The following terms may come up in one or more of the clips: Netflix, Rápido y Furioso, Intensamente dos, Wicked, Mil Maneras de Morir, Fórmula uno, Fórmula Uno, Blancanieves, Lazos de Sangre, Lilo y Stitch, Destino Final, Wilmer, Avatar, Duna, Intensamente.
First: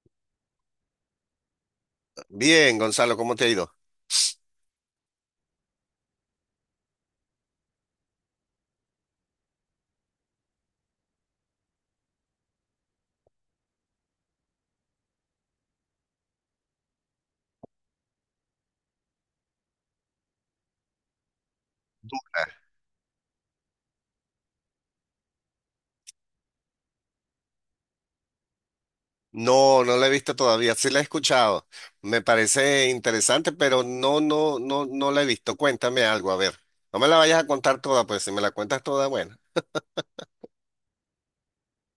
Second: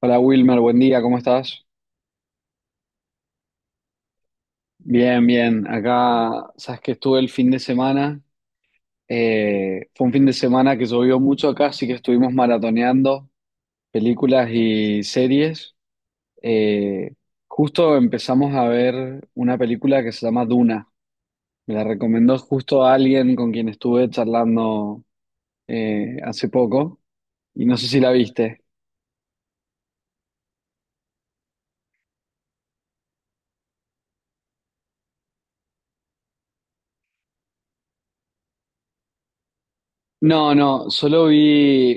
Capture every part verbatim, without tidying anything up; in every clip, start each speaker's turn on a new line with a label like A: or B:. A: Hola Wilmer, buen día, ¿cómo estás?
B: Bien, Gonzalo, ¿cómo te ha ido?
A: Bien, bien. Acá, sabes que estuve el fin de semana. Eh, fue un fin de semana que llovió mucho acá, así que estuvimos maratoneando películas y series. Eh, justo empezamos a ver una película que se llama Duna. Me la recomendó justo a alguien con quien estuve charlando eh, hace poco y no sé si la viste.
B: No, no la he visto todavía, sí la he escuchado. Me parece interesante, pero no, no, no, no la he visto. Cuéntame algo, a ver. No me la vayas a contar toda, pues si me la cuentas toda, bueno.
A: No, no, solo vi,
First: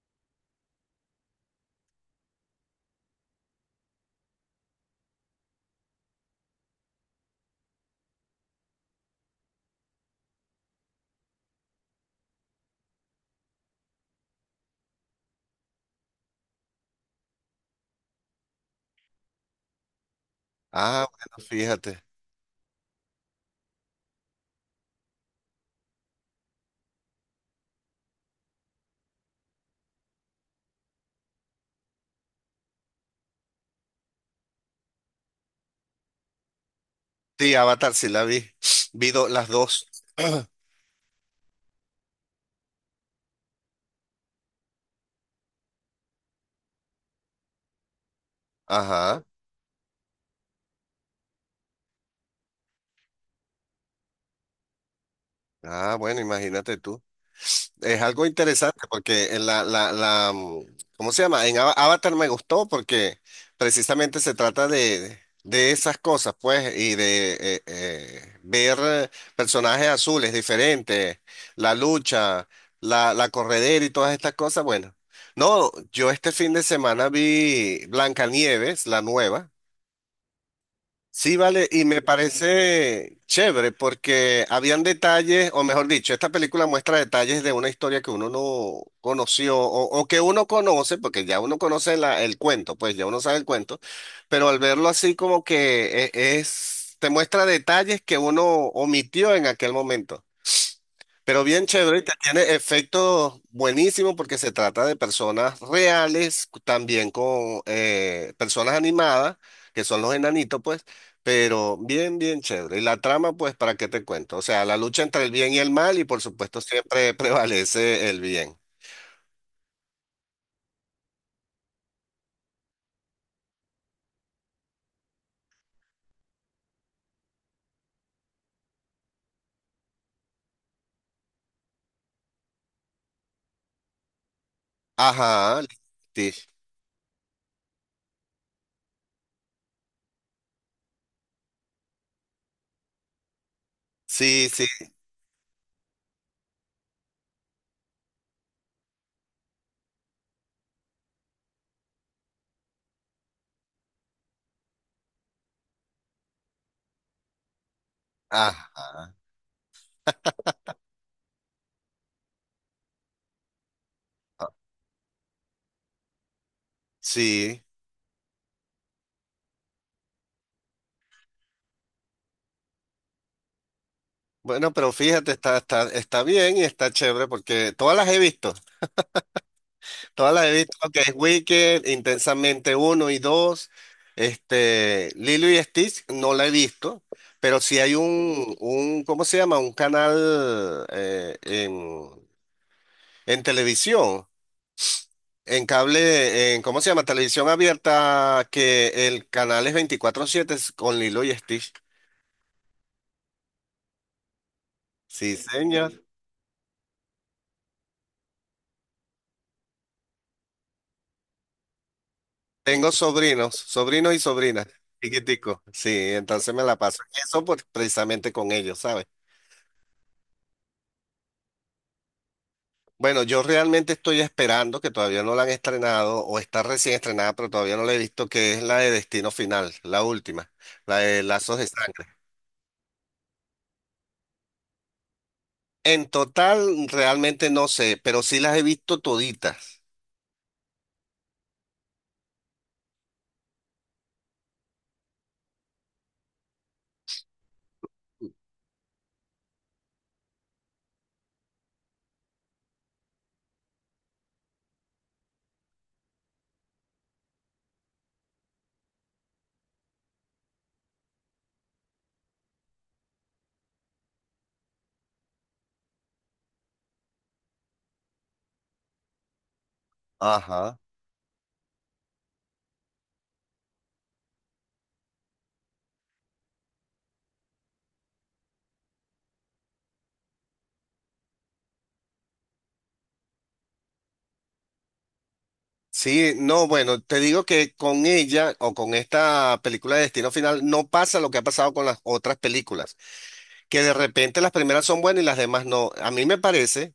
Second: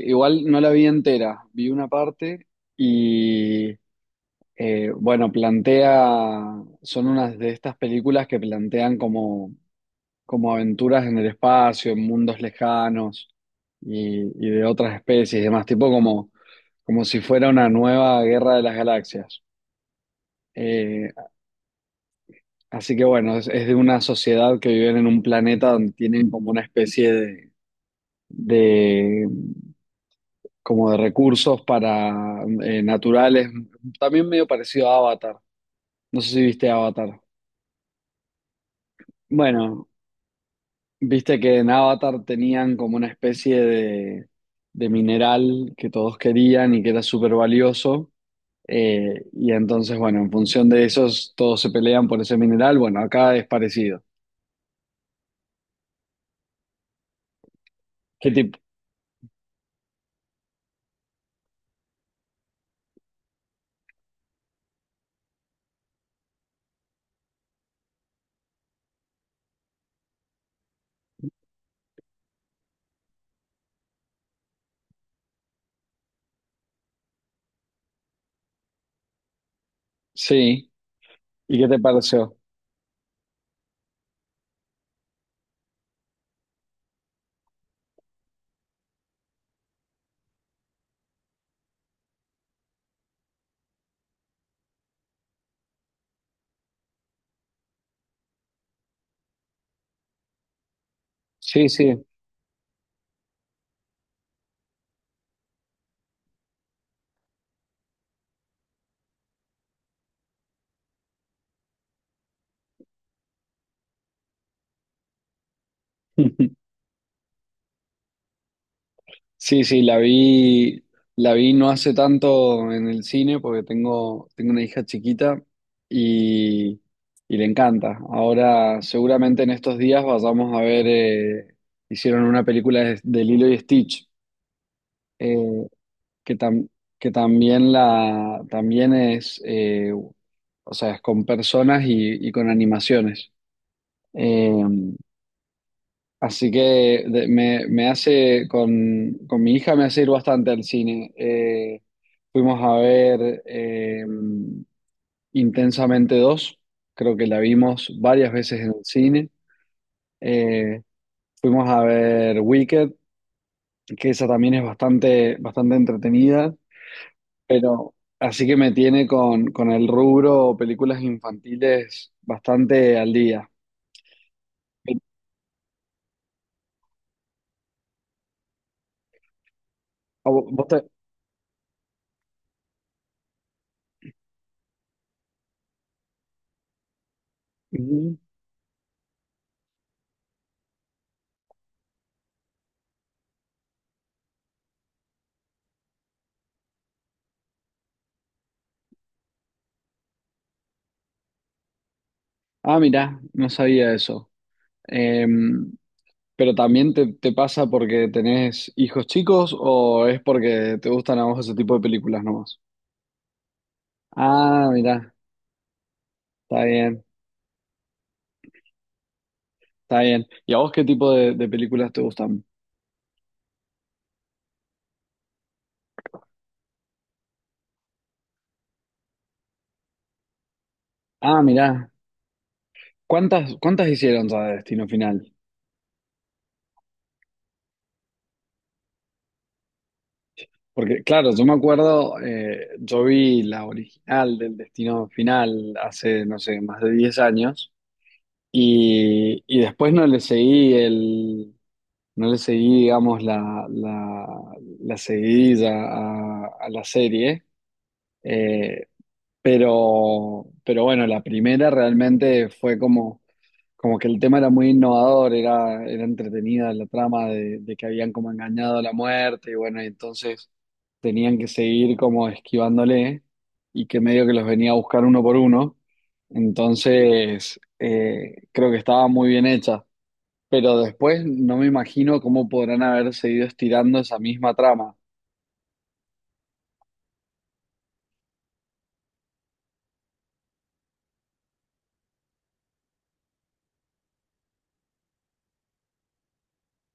A: igual no la vi entera, vi una parte y Eh, bueno, plantea, son unas de estas películas que plantean como, como aventuras en el espacio, en mundos lejanos y, y de otras especies y demás, tipo como, como si fuera una nueva guerra de las galaxias.
B: Ah,
A: Eh,
B: bueno, fíjate.
A: así que bueno, es, es de una sociedad que viven en un planeta donde tienen como una especie de, de- como de recursos para eh, naturales, también medio parecido a Avatar. No sé si viste Avatar.
B: Sí, Avatar sí la vi. Vi do- las
A: Bueno.
B: dos.
A: Viste que en Avatar tenían como una especie de, de mineral que todos querían y que era súper valioso.
B: Ajá.
A: Eh, y entonces, bueno, en función de esos, todos se pelean por ese mineral. Bueno, acá es parecido.
B: Ah, bueno, imagínate tú. Es algo
A: ¿Qué tipo?
B: interesante porque en la, la, la, mm, ¿cómo se llama? En Ava- Avatar me gustó porque precisamente se trata de, de esas cosas, pues, y de eh, eh, ver eh, personajes azules diferentes, la lucha, la, la corredera y todas estas cosas. Bueno, no, yo este fin de semana vi Blancanieves, la nueva.
A: Sí.
B: Sí,
A: ¿Y qué
B: vale,
A: te
B: y me
A: pareció?
B: parece chévere porque habían detalles, o mejor dicho, esta película muestra detalles de una historia que uno no conoció o, o que uno conoce, porque ya uno conoce la- el cuento, pues ya uno sabe el cuento, pero al verlo así como que e- es, te muestra detalles que uno omitió en aquel momento. Pero bien
A: Sí,
B: chévere y
A: sí.
B: te tiene efectos buenísimos porque se trata de personas reales, cu- también con eh, personas animadas, que son los enanitos, pues, pero bien, bien chévere. Y la trama, pues, ¿para qué te cuento? O sea, la lucha entre el bien y el mal y por supuesto siempre prevalece el bien.
A: Sí, sí, la vi, la vi no hace tanto en el cine porque tengo, tengo una hija chiquita y, y le encanta. Ahora, seguramente en estos días vayamos a ver, eh, hicieron una película de, de Lilo y Stitch,
B: Ajá,
A: eh,
B: sí,
A: que, tam- que también, la, también es, eh, o sea, es con personas y, y con animaciones.
B: sí,
A: Eh,
B: sí,
A: Así que de- me, me hace, con, con mi hija me hace ir bastante al cine. Eh, fuimos a ver eh, Intensamente dos, creo que la vimos varias veces en el
B: ajá,
A: cine. Eh, fuimos a ver Wicked, que esa también es bastante, bastante entretenida,
B: sí.
A: pero así que me tiene con, con el rubro películas infantiles bastante al día.
B: Bueno, pero fíjate, está, está, está bien y está chévere porque todas las he visto,
A: ¿A
B: todas las
A: vo-
B: he
A: vos
B: visto,
A: te-
B: que es Wicked, Intensamente uno y dos. Este, Lilo y Stitch, no la he visto, pero sí hay
A: Ujú.
B: un, un ¿cómo se llama? Un canal eh, en, en televisión, en cable, en, ¿cómo se llama? Televisión abierta, que el canal es veinticuatro siete con Lilo y Stitch.
A: Ah, mirá, no sabía eso.
B: Sí,
A: Em,
B: señor.
A: Pero también te, te pasa porque tenés hijos chicos o es porque te gustan a vos ese tipo de películas nomás.
B: Tengo sobrinos, sobrinos y sobrinas,
A: Ah, mirá,
B: chiquiticos. Sí, entonces
A: está
B: me la paso
A: bien,
B: en eso, por- precisamente con ellos, ¿sabes?
A: está bien. ¿Y a vos qué tipo de, de películas te gustan?
B: Bueno, yo realmente estoy esperando que todavía no la han estrenado o está recién estrenada, pero todavía no la he visto, que es la de Destino Final, la última, la de
A: Ah,
B: Lazos de
A: mirá,
B: Sangre.
A: ¿cuántas, cuántas hicieron ya de Destino Final?
B: En total, realmente no sé, pero sí las he visto toditas.
A: Porque claro, yo me acuerdo, eh, yo vi la original del Destino Final hace, no sé, más de diez años y, y después no le seguí el, No le seguí, digamos, la, la, la seguidilla a, a la serie, eh, pero, pero bueno, la primera realmente fue como, como que el tema era muy innovador, era, era entretenida la trama de, de que habían como engañado a la muerte y bueno, y entonces
B: Ajá.
A: tenían que seguir como esquivándole y que medio que los venía a buscar uno por uno, entonces eh, creo que estaba muy bien hecha. Pero después no me imagino cómo podrán haber seguido estirando esa misma trama.
B: Sí, no, bueno, te digo que con ella o con esta película de Destino Final no pasa lo que ha pasado con las otras películas, que de repente las primeras son buenas y las demás no. A mí me parece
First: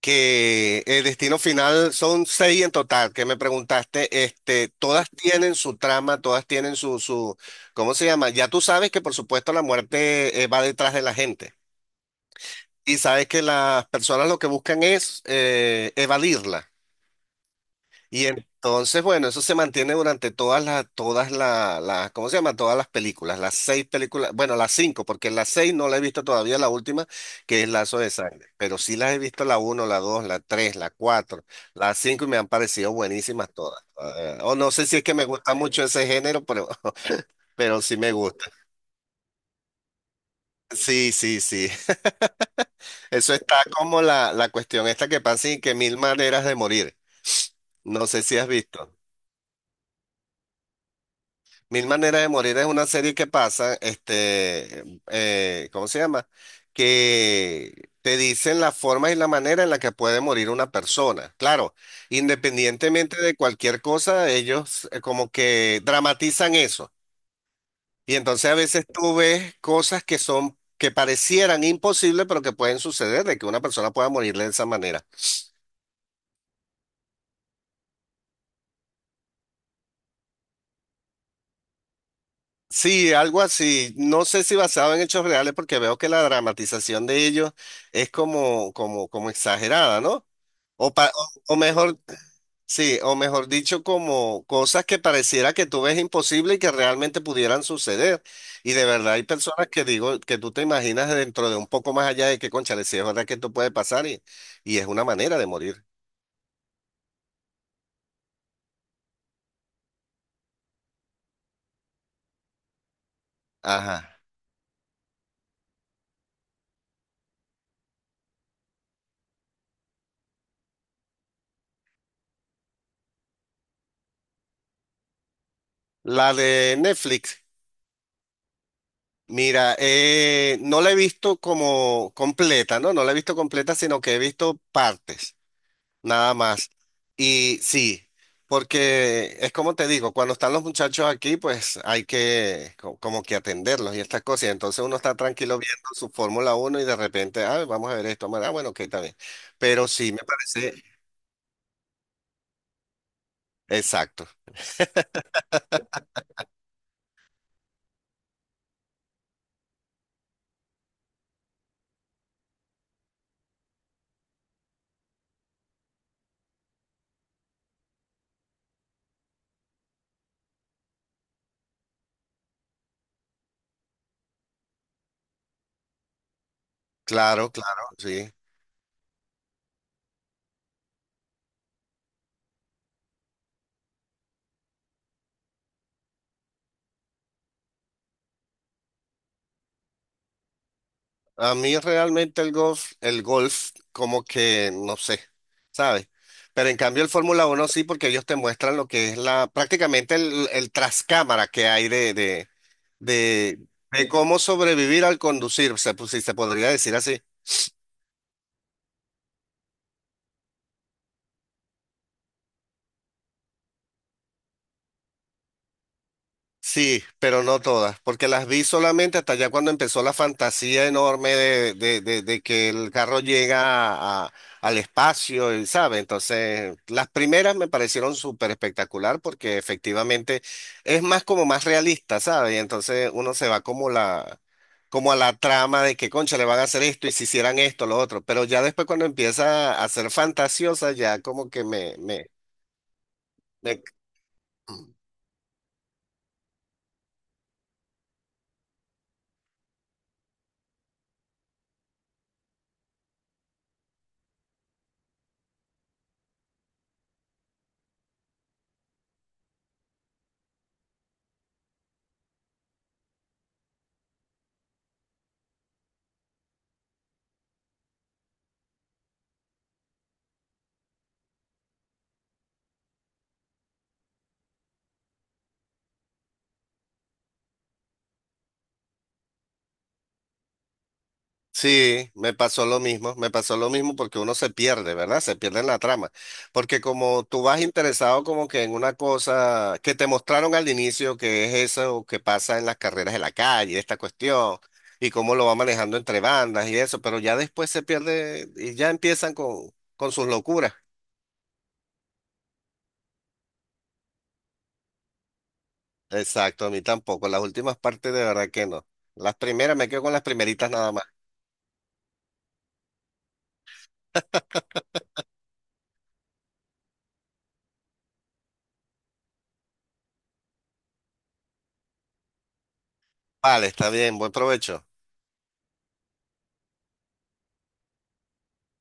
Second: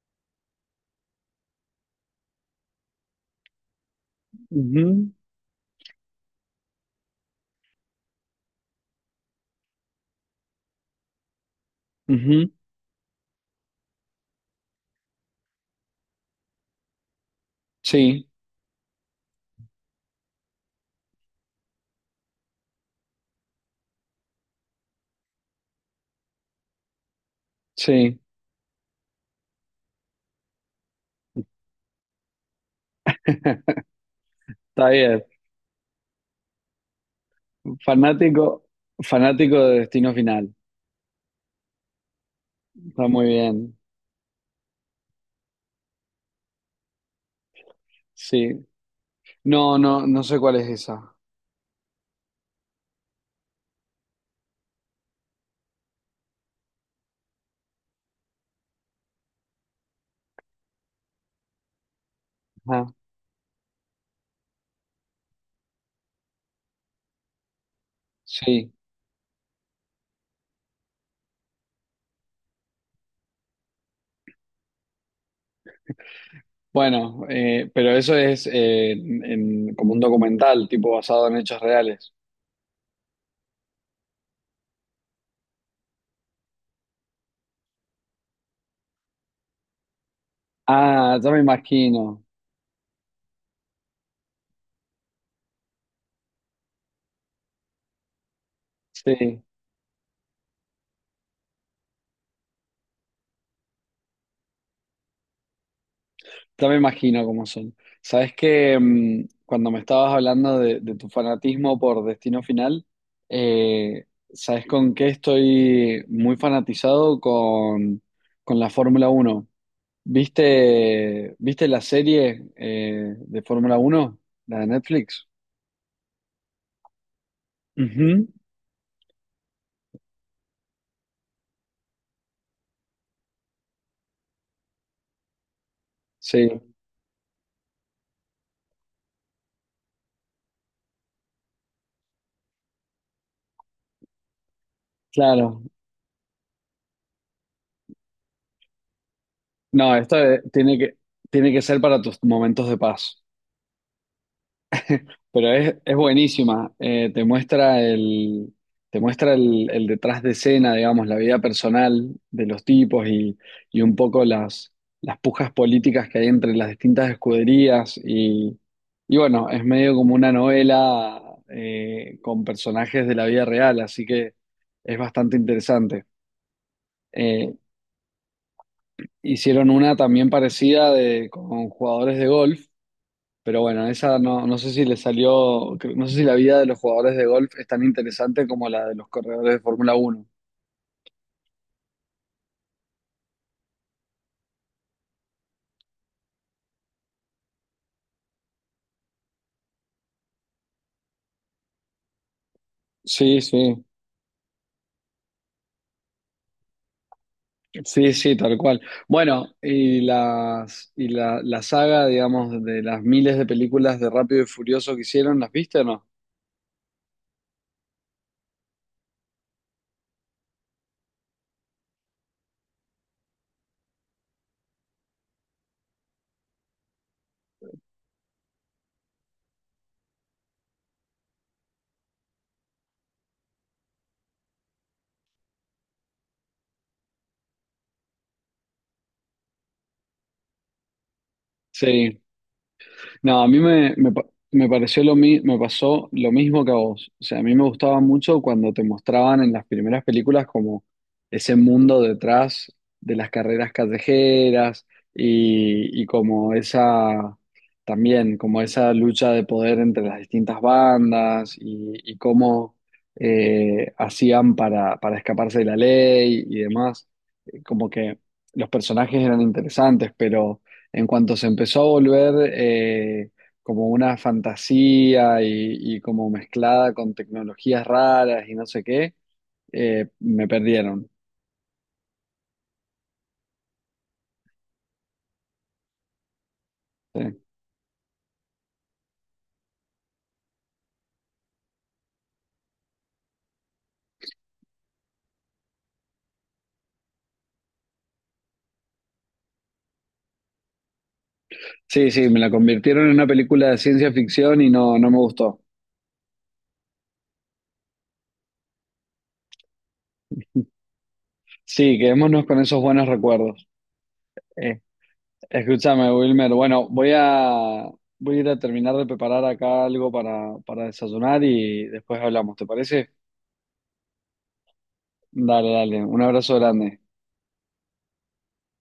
B: que el destino final son seis en total, que me preguntaste, este, todas
A: Ujú,
B: tienen su trama, todas tienen su, su, ¿cómo se llama? Ya tú sabes que por supuesto la muerte eh, va detrás de la gente
A: ujú.
B: y sabes que las personas lo que buscan es eh, evadirla. Y
A: Sí,
B: entonces, bueno, eso se mantiene durante todas las, todas la- las, ¿cómo se llama? Todas las películas, las seis películas, bueno, las cinco, porque las seis no la he visto todavía, la última, que es Lazo de
A: sí,
B: Sangre, pero sí las he visto la uno, la dos, la tres, la cuatro, las cinco y me han parecido buenísimas todas. Eh, o no sé
A: está
B: si es que
A: bien.
B: me gusta mucho ese género, pero, pero sí me gusta.
A: Fanático, fanático de Destino Final.
B: Sí, sí, sí.
A: Está muy
B: Eso está
A: bien.
B: como la, la cuestión esta que pasa y que mil maneras de morir. No sé si has
A: Sí.
B: visto.
A: No, no, no sé cuál es esa.
B: Mil Maneras de Morir es una serie que pasa, este, eh, ¿cómo se llama? Que te dicen la forma y la manera en la que puede morir una persona. Claro,
A: Ajá.
B: independientemente de cualquier cosa, ellos eh, como que dramatizan eso. Y entonces a
A: Sí.
B: veces tú ves cosas que son, que parecieran imposibles, pero que pueden suceder, de que una persona pueda morir de esa manera.
A: Bueno, eh, pero eso es eh, en- en- como un documental, tipo basado en hechos reales.
B: Sí, algo así. No sé si basado en hechos reales, porque veo que la dramatización de ellos es como, como, como exagerada, ¿no? O, pa-
A: Ah, ya me
B: o o mejor,
A: imagino.
B: sí, o mejor dicho, como cosas que pareciera que tú ves imposible y que realmente pudieran suceder. Y de verdad hay
A: Sí,
B: personas que digo que tú te imaginas dentro de un poco más allá de que, cónchale, si es verdad que esto puede pasar y, y es una manera de morir.
A: ya me imagino cómo son. Sabes que mm, cuando me estabas hablando de, de tu fanatismo por Destino Final, eh,
B: Ajá.
A: ¿sabes con qué estoy muy fanatizado? Con, con la Fórmula Uno. ¿Viste, viste la serie eh, de Fórmula Uno, la de Netflix?
B: La de Netflix.
A: Ujú,
B: Mira, eh, no la he visto como completa, ¿no? No la he visto completa, sino que he visto partes, nada
A: sí,
B: más. Y sí, porque es como te digo, cuando están los muchachos aquí, pues hay que co- como que atenderlos y estas cosas. Y entonces uno está tranquilo
A: claro.
B: viendo su Fórmula uno y de repente, ah, vamos a ver esto, ah, bueno, ok, está bien. Pero
A: No,
B: sí,
A: esto
B: me
A: eh, tiene
B: parece,
A: que, tiene que ser para tus momentos de paz.
B: exacto,
A: Pero es, es buenísima, eh, te muestra el, te muestra el, el detrás de escena, digamos, la vida personal de los tipos y, y un poco las, las pujas políticas que hay entre las distintas escuderías. Y, y bueno, es medio como una novela eh, con personajes de la vida real, así que es bastante interesante.
B: claro,
A: Eh,
B: claro, sí.
A: hicieron una también parecida de, con jugadores de golf. Pero bueno, esa no, no sé si le salió, cre- no sé si la vida de los jugadores de golf es tan interesante como la de los corredores de Fórmula uno.
B: A mí realmente el golf, el golf, como que no sé, ¿sabes? Pero en cambio el Fórmula uno sí, porque ellos te muestran lo que es la, prácticamente el, el trascámara que hay de, de,
A: Sí,
B: de,
A: sí,
B: de cómo sobrevivir al conducir, se, pues, si se podría decir así.
A: sí, sí, tal cual. Bueno, y las, y la, la saga, digamos, de las miles de películas de Rápido y Furioso que hicieron, ¿las viste o no?
B: Sí, pero no todas, porque las vi solamente hasta ya cuando empezó la fantasía enorme de, de, de- de que el carro llega a- al espacio, y sabe. Entonces, las primeras me parecieron súper espectacular porque efectivamente es más como más realista, ¿sabes? Y entonces uno se va como la, como a la trama de que, concha, le van a hacer esto y si hicieran esto, lo otro. Pero ya después cuando empieza a ser fantasiosa, ya como que me,
A: Sí,
B: me,
A: no, a mí
B: me.
A: me, me, pa- me pareció lo mi- me pasó lo mismo que a vos. O sea, a mí me gustaba mucho cuando te mostraban en las primeras películas como ese mundo detrás de las carreras callejeras y, y como esa, también como esa lucha de poder entre las distintas bandas y, y cómo eh, hacían para, para escaparse de la ley y demás. Eh, Como que los personajes eran interesantes, pero en cuanto se empezó a volver eh, como una fantasía y, y como mezclada con tecnologías raras y no sé qué, eh, me perdieron.
B: Sí, me pasó lo mismo, me pasó lo mismo porque uno se pierde, ¿verdad? Se pierde en la trama. Porque como
A: Sí.
B: tú vas interesado como que en una cosa que te mostraron al inicio, que es eso que pasa en las carreras de la calle, esta cuestión, y cómo lo va manejando entre bandas y eso, pero ya después se pierde y ya empiezan con, con sus locuras.
A: Sí, sí, me la convirtieron en una película de ciencia ficción y no, no me gustó.
B: Exacto, a mí tampoco. Las últimas partes de verdad que no. Las primeras me quedo con las primeritas nada más.
A: Sí, quedémonos con esos buenos recuerdos. Eh, escúchame, Wilmer. Bueno, voy a, voy a ir a terminar de preparar acá algo para, para desayunar y después hablamos, ¿te parece?
B: Vale, está bien, buen provecho.
A: Dale, dale. Un abrazo grande.